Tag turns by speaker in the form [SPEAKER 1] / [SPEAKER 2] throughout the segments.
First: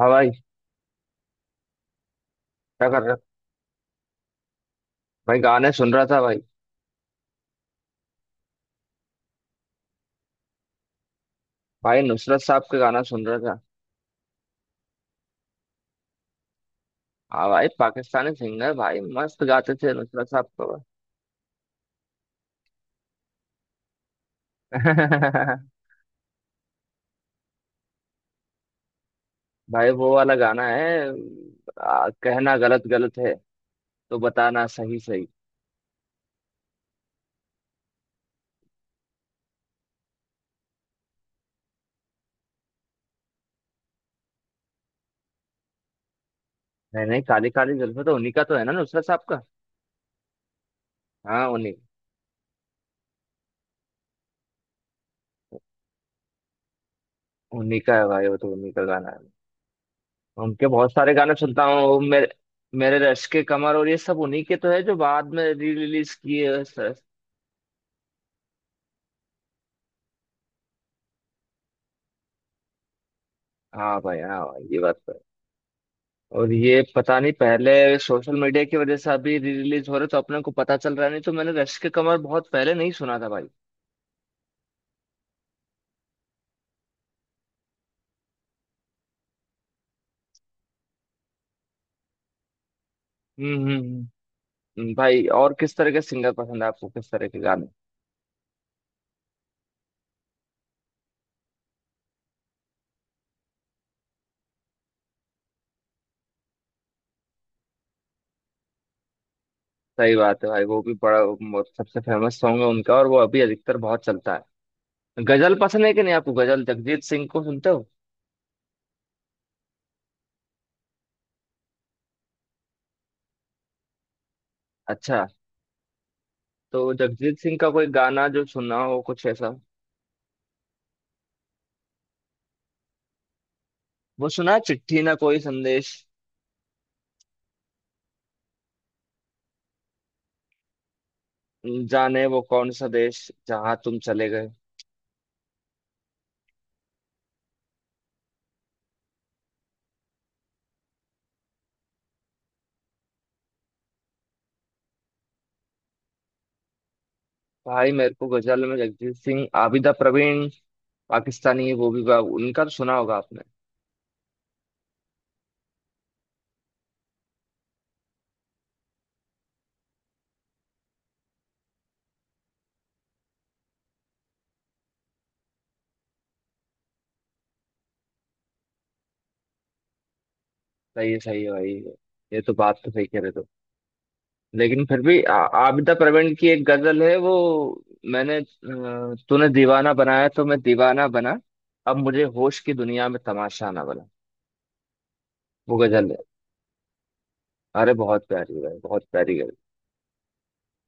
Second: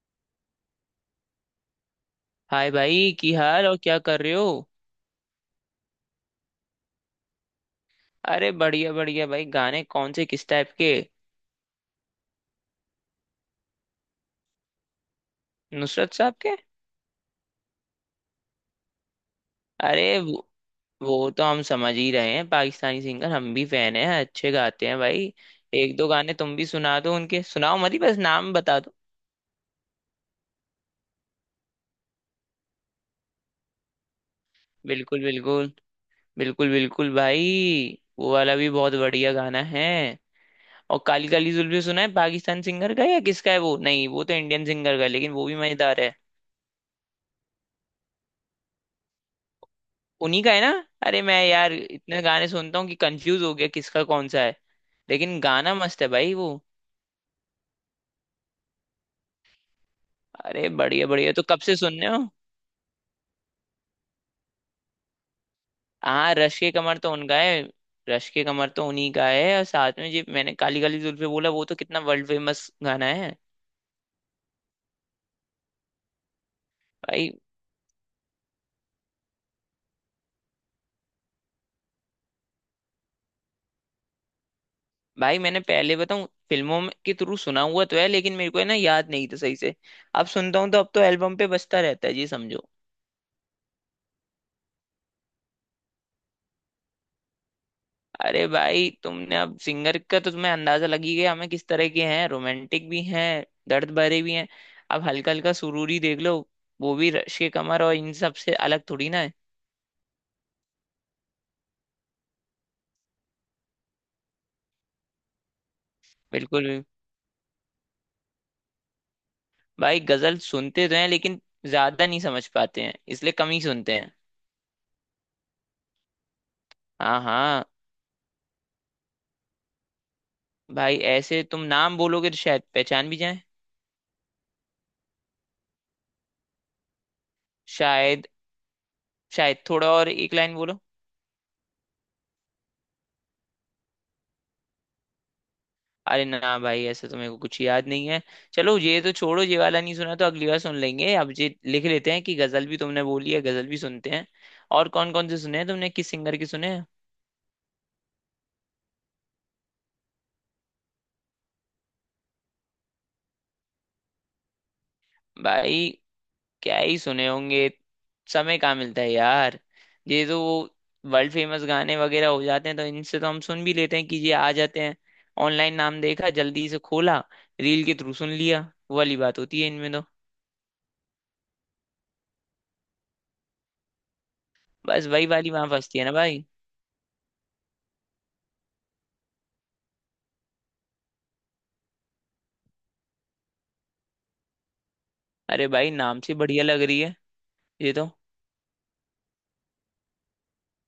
[SPEAKER 1] हाँ भाई।
[SPEAKER 2] हाय
[SPEAKER 1] क्या कर
[SPEAKER 2] भाई,
[SPEAKER 1] रहा
[SPEAKER 2] की हाल और क्या कर रहे हो?
[SPEAKER 1] भाई। गाने सुन रहा था भाई।
[SPEAKER 2] अरे बढ़िया बढ़िया भाई, गाने कौन से किस टाइप के?
[SPEAKER 1] भाई नुसरत साहब के गाना सुन रहा था।
[SPEAKER 2] नुसरत साहब के।
[SPEAKER 1] हाँ भाई, पाकिस्तानी सिंगर भाई, मस्त गाते थे
[SPEAKER 2] अरे
[SPEAKER 1] नुसरत साहब को
[SPEAKER 2] वो तो हम समझ ही रहे हैं, पाकिस्तानी सिंगर हम भी फैन हैं, अच्छे गाते हैं भाई।
[SPEAKER 1] भाई।
[SPEAKER 2] एक दो गाने तुम भी सुना दो उनके, सुनाओ मत ही, बस नाम बता दो।
[SPEAKER 1] भाई वो वाला गाना है। कहना गलत गलत है तो बताना सही
[SPEAKER 2] बिल्कुल
[SPEAKER 1] सही।
[SPEAKER 2] बिल्कुल। बिल्कुल बिल्कुल भाई, वो वाला भी बहुत बढ़िया गाना है। और काली काली जुल्फी सुना है पाकिस्तान सिंगर का, या किसका है वो? नहीं, वो तो इंडियन सिंगर का है, लेकिन वो भी मजेदार है।
[SPEAKER 1] नहीं नहीं, काली काली जुल्फे तो उन्हीं का तो है ना, नुसरत साहब का।
[SPEAKER 2] उन्हीं का है ना। अरे मैं
[SPEAKER 1] हाँ,
[SPEAKER 2] यार
[SPEAKER 1] उन्हीं।
[SPEAKER 2] इतने गाने सुनता हूँ कि कंफ्यूज हो गया किसका कौन सा है। लेकिन गाना मस्त है भाई वो।
[SPEAKER 1] उन्हीं का है भाई, वो तो उन्हीं का गाना है। उनके
[SPEAKER 2] अरे
[SPEAKER 1] बहुत
[SPEAKER 2] बढ़िया
[SPEAKER 1] सारे
[SPEAKER 2] बढ़िया,
[SPEAKER 1] गाने
[SPEAKER 2] तो कब
[SPEAKER 1] सुनता
[SPEAKER 2] से
[SPEAKER 1] हूँ वो
[SPEAKER 2] सुन रहे
[SPEAKER 1] मेरे।
[SPEAKER 2] हो?
[SPEAKER 1] मेरे रश के कमर और ये सब उन्हीं के तो है जो बाद में री रिलीज
[SPEAKER 2] हाँ,
[SPEAKER 1] किए
[SPEAKER 2] रश
[SPEAKER 1] हैं,
[SPEAKER 2] के
[SPEAKER 1] सर।
[SPEAKER 2] कमर तो उनका है। रश के कमर तो उन्हीं का है, और साथ में जी मैंने काली काली जुल्फे बोला, वो तो कितना वर्ल्ड फेमस गाना है।
[SPEAKER 1] हाँ भाई, हाँ भाई, ये बात तो है। और ये पता
[SPEAKER 2] भाई,
[SPEAKER 1] नहीं पहले सोशल मीडिया की वजह से अभी री रिलीज हो रहे तो अपने को पता चल रहा है, नहीं तो मैंने रश के कमर बहुत पहले नहीं सुना था भाई।
[SPEAKER 2] भाई मैंने पहले बताऊं फिल्मों में के थ्रू सुना हुआ तो है, लेकिन मेरे को है ना याद नहीं था सही से। अब सुनता हूँ तो अब तो एल्बम पे बजता रहता है जी समझो।
[SPEAKER 1] हम्म हम्म हम्म। भाई और किस तरह के सिंगर पसंद है आपको, किस तरह के गाने।
[SPEAKER 2] अरे भाई, तुमने अब सिंगर का तो तुम्हें अंदाजा लग ही गया, हमें किस तरह के हैं, रोमांटिक भी हैं, दर्द भरे भी हैं। अब हल्का हल्का सुरूरी देख लो, वो भी रश के कमर और इन सब से अलग थोड़ी ना है।
[SPEAKER 1] सही बात है भाई, वो भी बड़ा, वो सबसे फेमस सॉन्ग है उनका और वो अभी अधिकतर बहुत चलता है। गजल पसंद है कि नहीं आपको,
[SPEAKER 2] बिल्कुल
[SPEAKER 1] गजल
[SPEAKER 2] भी।
[SPEAKER 1] जगजीत सिंह को सुनते हो।
[SPEAKER 2] भाई गजल सुनते तो हैं, लेकिन ज्यादा नहीं समझ पाते हैं इसलिए कम ही सुनते हैं।
[SPEAKER 1] अच्छा। तो
[SPEAKER 2] हाँ
[SPEAKER 1] जगजीत सिंह
[SPEAKER 2] हाँ।
[SPEAKER 1] का कोई गाना जो सुना हो कुछ ऐसा।
[SPEAKER 2] भाई ऐसे तुम नाम बोलोगे तो शायद पहचान भी जाए।
[SPEAKER 1] वो सुना है, चिट्ठी ना कोई संदेश।
[SPEAKER 2] शायद। शायद थोड़ा और एक लाइन बोलो।
[SPEAKER 1] जाने वो कौन सा देश जहाँ तुम चले गए।
[SPEAKER 2] अरे ना भाई, ऐसा तो मेरे को कुछ याद नहीं है। चलो ये तो छोड़ो, ये वाला नहीं सुना तो अगली बार सुन लेंगे, अब ये लिख लेते हैं कि गजल भी तुमने बोली है, गजल भी सुनते हैं। और कौन कौन से सुने हैं तुमने, किस सिंगर के सुने हैं?
[SPEAKER 1] भाई मेरे को गजल में जगजीत सिंह, आबिदा प्रवीण। पाकिस्तानी है वो भी, उनका तो सुना होगा आपने।
[SPEAKER 2] भाई क्या ही सुने होंगे, समय कहाँ मिलता है यार। ये तो वो वर्ल्ड फेमस गाने वगैरह हो जाते हैं, तो इनसे तो हम सुन भी लेते हैं कि ये आ जाते हैं। ऑनलाइन नाम देखा, जल्दी से खोला, रील के थ्रू सुन लिया, वो वाली बात होती है इनमें तो।
[SPEAKER 1] सही है, सही है भाई, ये तो बात तो सही कह रहे तो। लेकिन फिर
[SPEAKER 2] बस
[SPEAKER 1] भी
[SPEAKER 2] वही वाली वहां
[SPEAKER 1] आबिदा
[SPEAKER 2] फंसती है ना
[SPEAKER 1] प्रवीण
[SPEAKER 2] भाई।
[SPEAKER 1] की एक गजल है वो। मैंने, तूने दीवाना बनाया तो मैं दीवाना बना, अब मुझे होश की दुनिया में तमाशा ना बना।
[SPEAKER 2] अरे
[SPEAKER 1] वो
[SPEAKER 2] भाई
[SPEAKER 1] गजल है।
[SPEAKER 2] नाम से बढ़िया लग रही है। ये
[SPEAKER 1] अरे
[SPEAKER 2] तो,
[SPEAKER 1] बहुत प्यारी है भाई, बहुत प्यारी गजल।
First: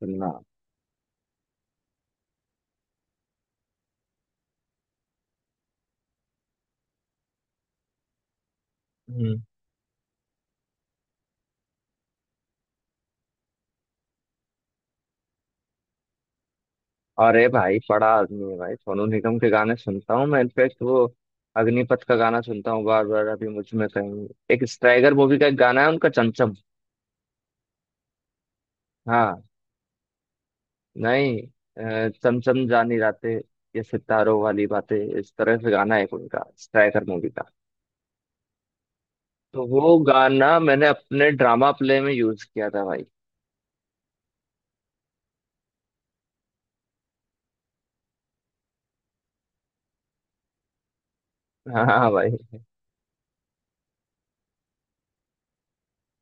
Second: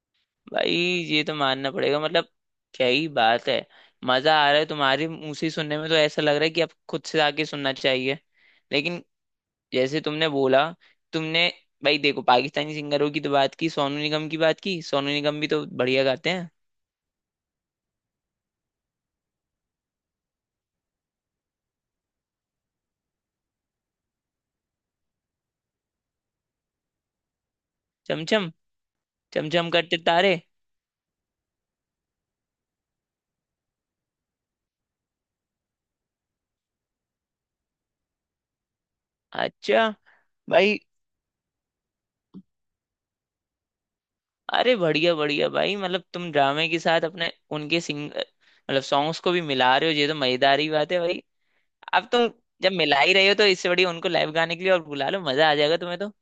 [SPEAKER 1] सुनना।
[SPEAKER 2] भाई ये तो मानना पड़ेगा, मतलब क्या ही बात है। मजा आ रहा है तुम्हारे मुंह से ही सुनने में, तो ऐसा लग रहा है कि अब खुद से आके सुनना चाहिए। लेकिन जैसे तुमने बोला, तुमने, भाई देखो पाकिस्तानी सिंगरों की तो बात की, सोनू निगम की बात की, सोनू निगम भी तो बढ़िया गाते हैं।
[SPEAKER 1] अरे भाई, बड़ा आदमी है भाई। सोनू निगम के गाने सुनता हूँ मैं। इनफेक्ट वो अग्निपथ का गाना सुनता हूँ बार बार। अभी मुझ में कहीं एक स्ट्राइगर मूवी का एक गाना है उनका, चमचम।
[SPEAKER 2] चमचम।
[SPEAKER 1] हाँ।
[SPEAKER 2] चमचम करते तारे।
[SPEAKER 1] नहीं। चमचम जानी रातें, ये सितारों वाली बातें, इस तरह से गाना है एक उनका स्ट्राइगर मूवी का। तो
[SPEAKER 2] अच्छा।
[SPEAKER 1] वो गाना
[SPEAKER 2] भाई
[SPEAKER 1] मैंने अपने ड्रामा प्ले में यूज किया था भाई।
[SPEAKER 2] अरे बढ़िया बढ़िया भाई, मतलब तुम ड्रामे के साथ अपने उनके सिंग, मतलब सॉन्ग्स को भी मिला रहे हो, ये तो मजेदार ही बात है भाई। अब
[SPEAKER 1] हाँ
[SPEAKER 2] तुम
[SPEAKER 1] भाई।
[SPEAKER 2] जब मिला ही रहे हो, तो इससे बढ़िया उनको लाइव गाने के लिए और बुला लो, मजा आ जाएगा तुम्हें तो।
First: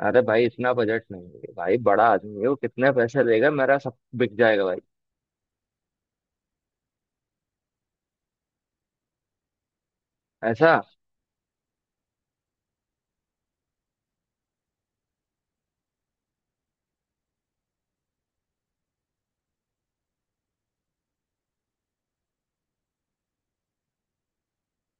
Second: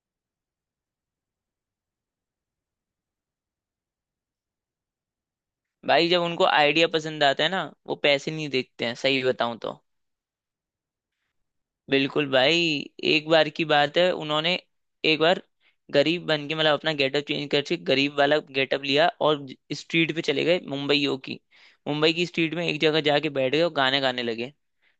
[SPEAKER 1] अरे भाई इतना बजट नहीं है भाई, बड़ा आदमी है वो, कितने पैसे देगा, मेरा सब बिक जाएगा भाई।
[SPEAKER 2] भाई जब उनको आइडिया पसंद आता है ना, वो पैसे नहीं देखते हैं, सही बताऊं तो।
[SPEAKER 1] ऐसा।
[SPEAKER 2] बिल्कुल भाई। एक बार की बात है, उन्होंने एक बार गरीब बन के, मतलब अपना गेटअप चेंज करके गरीब वाला गेटअप लिया, और स्ट्रीट पे चले गए मुंबईयों की, मुंबई की स्ट्रीट में एक जगह जाके बैठ गए और गाने गाने लगे।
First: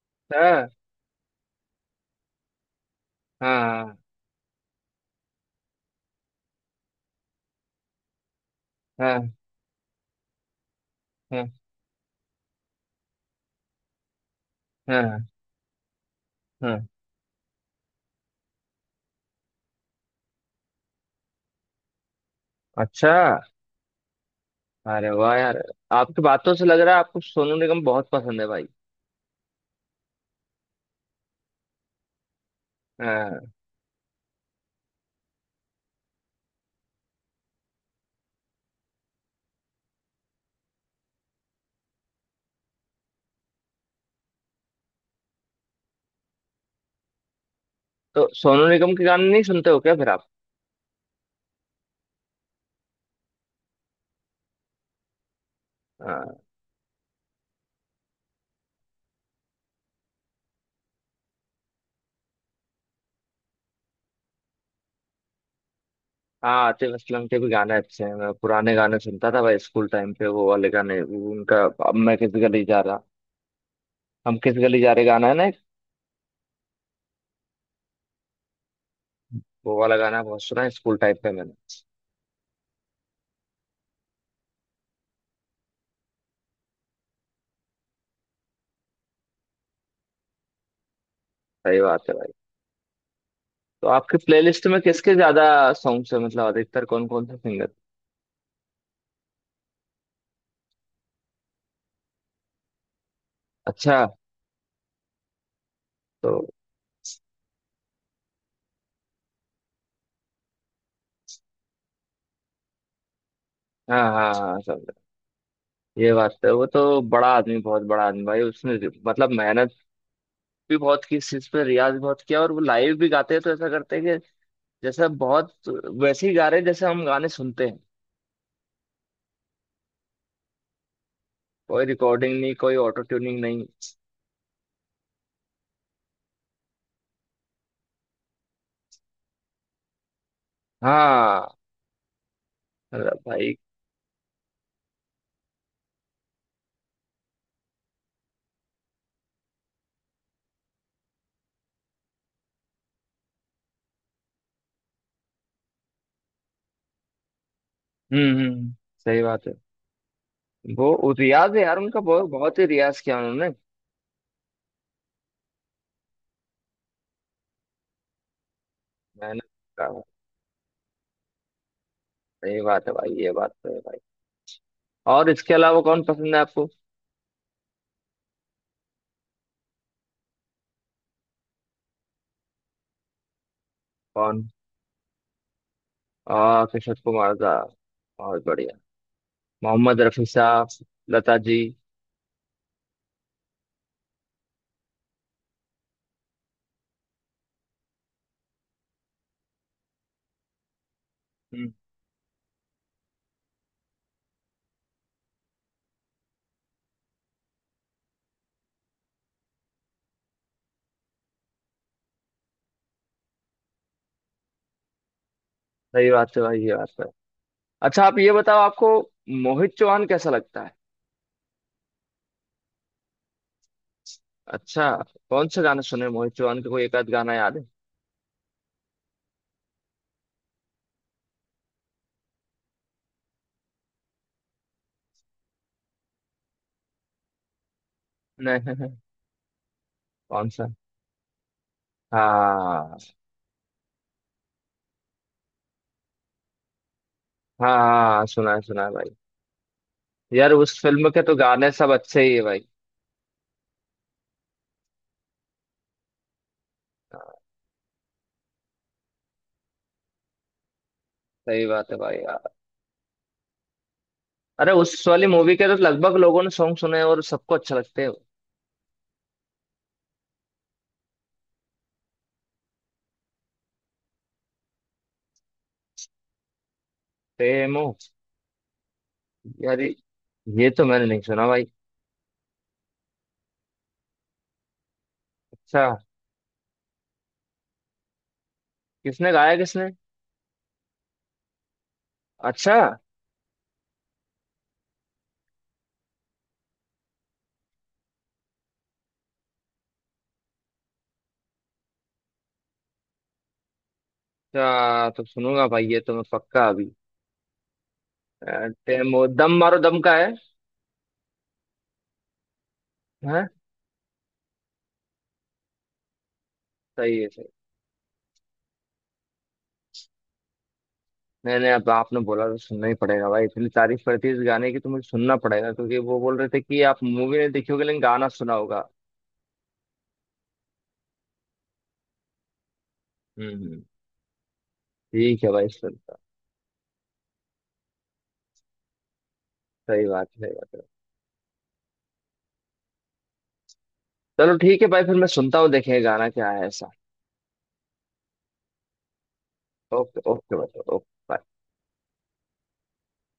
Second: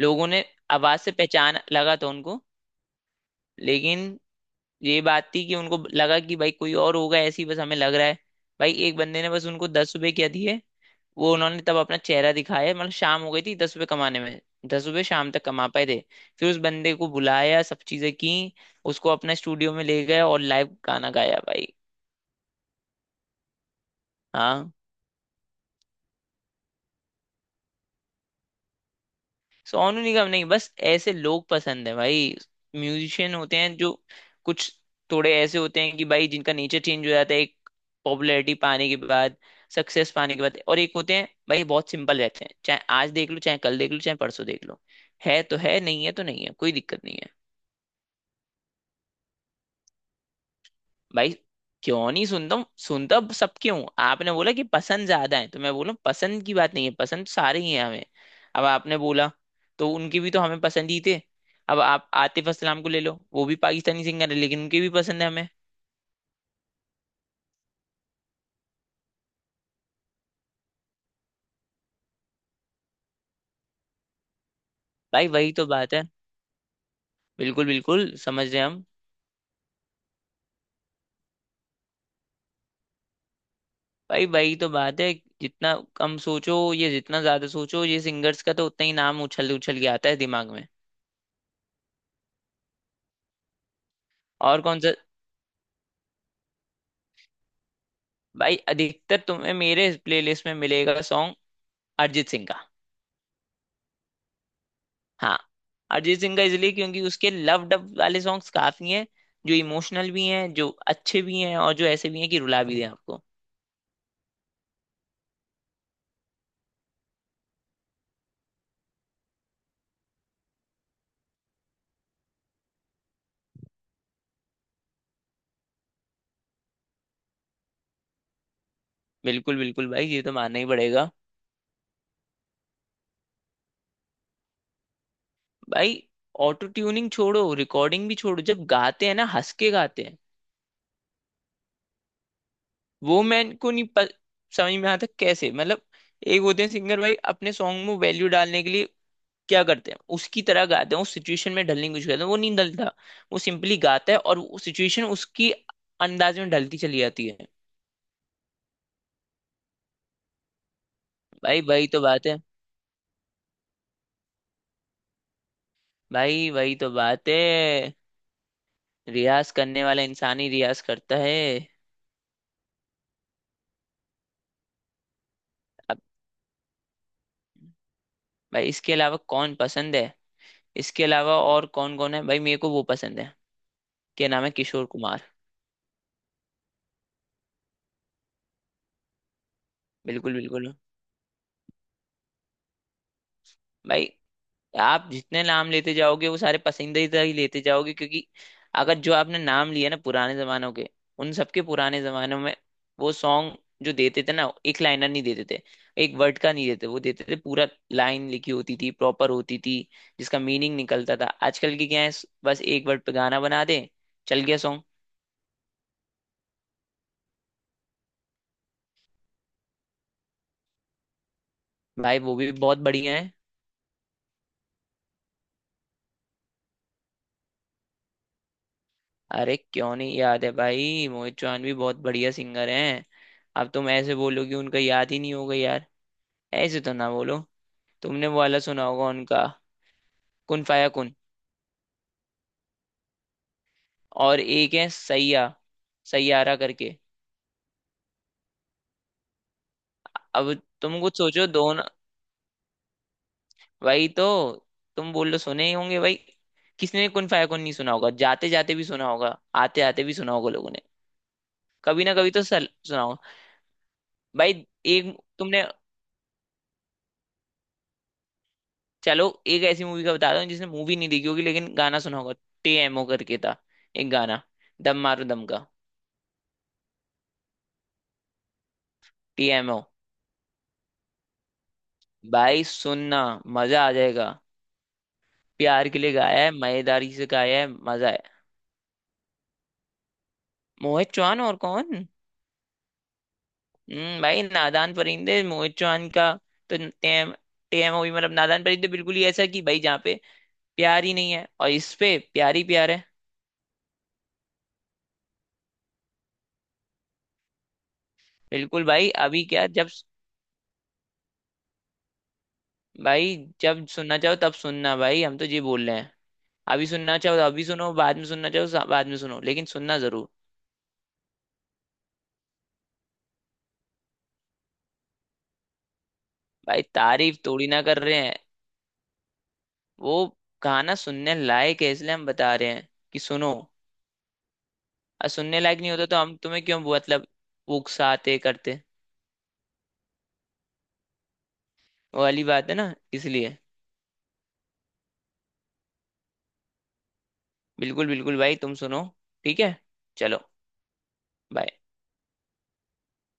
[SPEAKER 2] लोगों ने
[SPEAKER 1] हाँ।
[SPEAKER 2] आवाज से पहचान लगा था उनको,
[SPEAKER 1] हाँ। हाँ।
[SPEAKER 2] लेकिन ये बात थी कि उनको लगा कि भाई कोई और होगा, ऐसी बस हमें लग रहा है। भाई एक बंदे ने
[SPEAKER 1] हाँ।
[SPEAKER 2] बस उनको 10 रुपए क्या दिए, वो
[SPEAKER 1] हाँ।
[SPEAKER 2] उन्होंने तब अपना चेहरा दिखाया, मतलब शाम हो गई थी 10 रुपए कमाने में। 10 रुपए
[SPEAKER 1] हाँ।
[SPEAKER 2] शाम तक कमा पाए थे। फिर उस
[SPEAKER 1] हाँ।
[SPEAKER 2] बंदे को बुलाया, सब चीजें की, उसको अपना स्टूडियो में ले गए और लाइव गाना गाया भाई।
[SPEAKER 1] अच्छा।
[SPEAKER 2] हाँ।
[SPEAKER 1] अरे वाह यार, आपकी बातों से लग रहा है आपको सोनू निगम बहुत पसंद है भाई।
[SPEAKER 2] सोनू निगम नहीं, बस ऐसे लोग पसंद है भाई, म्यूजिशियन
[SPEAKER 1] हाँ।
[SPEAKER 2] होते हैं जो कुछ थोड़े ऐसे होते हैं कि भाई जिनका नेचर चेंज हो जाता है एक पॉपुलैरिटी पाने के बाद, सक्सेस पाने के बाद, और एक होते हैं भाई बहुत सिंपल रहते हैं, चाहे आज देख लो चाहे कल देख लो चाहे परसों देख लो, है तो है, नहीं है तो नहीं है, कोई दिक्कत नहीं है।
[SPEAKER 1] तो सोनू निगम के गाने नहीं सुनते हो क्या फिर आप।
[SPEAKER 2] भाई क्यों नहीं सुनता हूँ, सुनता सबके हूँ। आपने बोला कि पसंद ज्यादा है, तो मैं बोला पसंद
[SPEAKER 1] हाँ।
[SPEAKER 2] की बात नहीं है, पसंद तो सारे ही हैं हमें। अब आपने बोला तो उनके भी तो हमें पसंद ही थे। अब आप आतिफ असलाम को ले लो, वो भी पाकिस्तानी सिंगर है लेकिन उनके भी पसंद है हमें।
[SPEAKER 1] हाँ, आतिफ असलम के भी गाने अच्छे हैं। मैं पुराने गाने सुनता था भाई, स्कूल टाइम पे, वो वाले गाने, वो उनका, अब मैं किस गली जा रहा, हम किस गली जा रहे, गाना
[SPEAKER 2] भाई
[SPEAKER 1] है ना
[SPEAKER 2] वही
[SPEAKER 1] एक।
[SPEAKER 2] तो बात है। बिल्कुल बिल्कुल, समझ रहे हैं हम।
[SPEAKER 1] वो वाला गाना बहुत सुना है स्कूल टाइम पे मैंने।
[SPEAKER 2] भाई वही तो बात है, जितना कम सोचो ये जितना ज्यादा सोचो ये सिंगर्स का, तो उतना ही नाम उछल उछल के आता है दिमाग में।
[SPEAKER 1] सही बात है भाई। तो आपके
[SPEAKER 2] और
[SPEAKER 1] प्लेलिस्ट में
[SPEAKER 2] कौन सा?
[SPEAKER 1] किसके ज्यादा सॉन्ग्स है, मतलब अधिकतर कौन कौन से सिंगर।
[SPEAKER 2] भाई अधिकतर तुम्हें मेरे प्लेलिस्ट में मिलेगा सॉन्ग अरिजीत सिंह का।
[SPEAKER 1] अच्छा।
[SPEAKER 2] हाँ। अरिजीत
[SPEAKER 1] तो
[SPEAKER 2] सिंह का इसलिए, क्योंकि उसके लव डब वाले सॉन्ग्स काफी हैं, जो इमोशनल भी हैं, जो अच्छे भी हैं, और जो ऐसे भी हैं कि रुला भी दें आपको।
[SPEAKER 1] हाँ हाँ हाँ, समझा। ये बात तो है, वो तो बड़ा आदमी, बहुत बड़ा आदमी भाई। उसने मतलब मेहनत भी बहुत की इस चीज पे, रियाज भी बहुत किया, और वो लाइव भी गाते हैं तो ऐसा करते हैं कि जैसे बहुत वैसे ही गा रहे हैं जैसे हम गाने सुनते हैं।
[SPEAKER 2] बिल्कुल बिल्कुल भाई, ये तो मानना ही पड़ेगा।
[SPEAKER 1] कोई रिकॉर्डिंग नहीं, कोई ऑटो ट्यूनिंग नहीं।
[SPEAKER 2] भाई ऑटो ट्यूनिंग छोड़ो, रिकॉर्डिंग भी छोड़ो, जब गाते हैं ना हंस के गाते हैं।
[SPEAKER 1] हाँ। अरे
[SPEAKER 2] वो
[SPEAKER 1] भाई।
[SPEAKER 2] मैं को नहीं प, समझ में आता कैसे, मतलब एक होते हैं सिंगर भाई अपने सॉन्ग में वैल्यू डालने के लिए क्या करते हैं, उसकी तरह गाते हैं, उस सिचुएशन में ढलने की कोशिश करते हैं, वो नहीं ढलता। वो सिंपली गाता है और वो सिचुएशन उसकी अंदाज में ढलती चली जाती है।
[SPEAKER 1] हम्म हम्म सही बात है। वो रियाज
[SPEAKER 2] भाई
[SPEAKER 1] है यार
[SPEAKER 2] वही
[SPEAKER 1] उनका,
[SPEAKER 2] तो बात
[SPEAKER 1] बहुत
[SPEAKER 2] है।
[SPEAKER 1] बहुत ही रियाज किया उन्होंने।
[SPEAKER 2] भाई वही तो बात है,
[SPEAKER 1] मेहनत
[SPEAKER 2] रियाज करने
[SPEAKER 1] का।
[SPEAKER 2] वाला इंसान ही रियाज करता है।
[SPEAKER 1] सही बात है भाई, ये बात तो है भाई। और इसके अलावा
[SPEAKER 2] अब,
[SPEAKER 1] कौन पसंद है आपको।
[SPEAKER 2] भाई इसके अलावा कौन पसंद है, इसके अलावा और कौन कौन है, भाई मेरे को वो पसंद है, क्या
[SPEAKER 1] कौन।
[SPEAKER 2] नाम है, किशोर कुमार।
[SPEAKER 1] आ किशोर कुमार का, बहुत बढ़िया। मोहम्मद रफी
[SPEAKER 2] बिल्कुल
[SPEAKER 1] साहब।
[SPEAKER 2] बिल्कुल
[SPEAKER 1] लता जी।
[SPEAKER 2] भाई, आप जितने नाम लेते जाओगे वो सारे पसंदीदा ही लेते जाओगे, क्योंकि अगर जो आपने नाम लिया ना पुराने जमानों के, उन सबके
[SPEAKER 1] हम्म,
[SPEAKER 2] पुराने जमानों में वो सॉन्ग जो देते थे ना, एक लाइनर नहीं देते थे, एक वर्ड का नहीं देते, वो देते थे पूरा, लाइन लिखी होती थी, प्रॉपर होती थी, जिसका मीनिंग निकलता था। आजकल की क्या है, बस एक वर्ड पे गाना बना दे, चल गया सॉन्ग।
[SPEAKER 1] सही बात है भाई, ये बात तो है। अच्छा आप ये बताओ, आपको मोहित चौहान कैसा लगता है।
[SPEAKER 2] भाई वो भी बहुत बढ़िया है।
[SPEAKER 1] अच्छा। कौन सा गाना सुने मोहित चौहान का, कोई एक आध गाना याद है।
[SPEAKER 2] अरे क्यों नहीं याद है भाई, मोहित चौहान भी बहुत बढ़िया सिंगर हैं। अब तुम ऐसे बोलोगे उनका याद ही नहीं होगा यार, ऐसे तो ना बोलो। तुमने वो वाला
[SPEAKER 1] नहीं।
[SPEAKER 2] सुना होगा उनका,
[SPEAKER 1] कौन
[SPEAKER 2] कुन
[SPEAKER 1] सा।
[SPEAKER 2] फाया कुन।
[SPEAKER 1] हाँ।
[SPEAKER 2] और एक है सैया, सैयारा करके।
[SPEAKER 1] हाँ हाँ, सुना है भाई। यार
[SPEAKER 2] अब
[SPEAKER 1] उस
[SPEAKER 2] तुम
[SPEAKER 1] फिल्म
[SPEAKER 2] कुछ
[SPEAKER 1] के तो
[SPEAKER 2] सोचो
[SPEAKER 1] गाने
[SPEAKER 2] दोनों,
[SPEAKER 1] सब अच्छे ही है भाई।
[SPEAKER 2] भाई तो, तुम बोल रहे सुने ही होंगे भाई, किसने कुन
[SPEAKER 1] हाँ,
[SPEAKER 2] फाया कुन नहीं सुना होगा, जाते जाते भी सुना होगा, आते आते भी सुना होगा लोगों ने।
[SPEAKER 1] सही बात है
[SPEAKER 2] कभी ना
[SPEAKER 1] भाई
[SPEAKER 2] कभी तो
[SPEAKER 1] यार।
[SPEAKER 2] सुना होगा। भाई
[SPEAKER 1] अरे उस
[SPEAKER 2] एक
[SPEAKER 1] वाली मूवी
[SPEAKER 2] तुमने।
[SPEAKER 1] के तो लगभग लोगों ने सॉन्ग सुने हैं और सबको अच्छा लगते हैं।
[SPEAKER 2] चलो एक ऐसी मूवी का बता दो जिसने मूवी नहीं देखी होगी लेकिन गाना सुना होगा। टीएमओ करके था एक गाना, दम मारो दम का।
[SPEAKER 1] प्रेम हो। यार
[SPEAKER 2] टीएमओ।
[SPEAKER 1] ये तो मैंने नहीं सुना भाई।
[SPEAKER 2] भाई सुनना, मजा आ जाएगा,
[SPEAKER 1] अच्छा।
[SPEAKER 2] प्यार के लिए गाया है, मयेदारी से गाया है, मजा है।
[SPEAKER 1] किसने गाया किसने।
[SPEAKER 2] मोहित चौहान, और कौन।
[SPEAKER 1] अच्छा।
[SPEAKER 2] हम्म, भाई नादान परिंदे मोहित चौहान का तो, टेम टेम हुई मतलब, नादान परिंदे बिल्कुल ही ऐसा कि भाई जहाँ पे प्यार ही नहीं है और इस पे प्यार ही प्यार है।
[SPEAKER 1] अच्छा तो सुनूंगा भाई, ये तो मैं पक्का अभी, अ,
[SPEAKER 2] बिल्कुल भाई,
[SPEAKER 1] डेमो
[SPEAKER 2] अभी
[SPEAKER 1] दम
[SPEAKER 2] क्या
[SPEAKER 1] मारो
[SPEAKER 2] जब,
[SPEAKER 1] दम का है।
[SPEAKER 2] भाई
[SPEAKER 1] हाँ।
[SPEAKER 2] जब सुनना चाहो तब सुनना, भाई हम तो ये बोल रहे हैं, अभी
[SPEAKER 1] सही
[SPEAKER 2] सुनना
[SPEAKER 1] है
[SPEAKER 2] चाहो तो
[SPEAKER 1] सही।
[SPEAKER 2] अभी सुनो, बाद में सुनना चाहो तो बाद में सुनो, लेकिन सुनना जरूर।
[SPEAKER 1] मैंने अब आपने बोला तो सुनना ही पड़ेगा भाई, इतनी तारीफ करती है इस गाने की तो मुझे सुनना पड़ेगा, क्योंकि वो बोल रहे थे कि
[SPEAKER 2] भाई
[SPEAKER 1] आप मूवी
[SPEAKER 2] तारीफ
[SPEAKER 1] नहीं
[SPEAKER 2] थोड़ी
[SPEAKER 1] देखी
[SPEAKER 2] ना
[SPEAKER 1] होगी
[SPEAKER 2] कर
[SPEAKER 1] लेकिन
[SPEAKER 2] रहे
[SPEAKER 1] गाना
[SPEAKER 2] हैं,
[SPEAKER 1] सुना होगा।
[SPEAKER 2] वो गाना सुनने लायक है इसलिए हम बता रहे हैं कि सुनो।
[SPEAKER 1] हम्म।
[SPEAKER 2] और
[SPEAKER 1] ठीक है
[SPEAKER 2] सुनने
[SPEAKER 1] भाई,
[SPEAKER 2] लायक नहीं होता
[SPEAKER 1] सुनता।
[SPEAKER 2] तो हम तुम्हें क्यों वो, मतलब उकसाते करते,
[SPEAKER 1] सही बात है, सही बात है।
[SPEAKER 2] वो वाली बात है ना, इसलिए।
[SPEAKER 1] चलो ठीक है भाई, फिर मैं सुनता हूँ देखें गाना क्या है ऐसा।
[SPEAKER 2] बिल्कुल बिल्कुल भाई, तुम सुनो। ठीक है।
[SPEAKER 1] ओके
[SPEAKER 2] चलो
[SPEAKER 1] ओके भाई, ओके।
[SPEAKER 2] bye।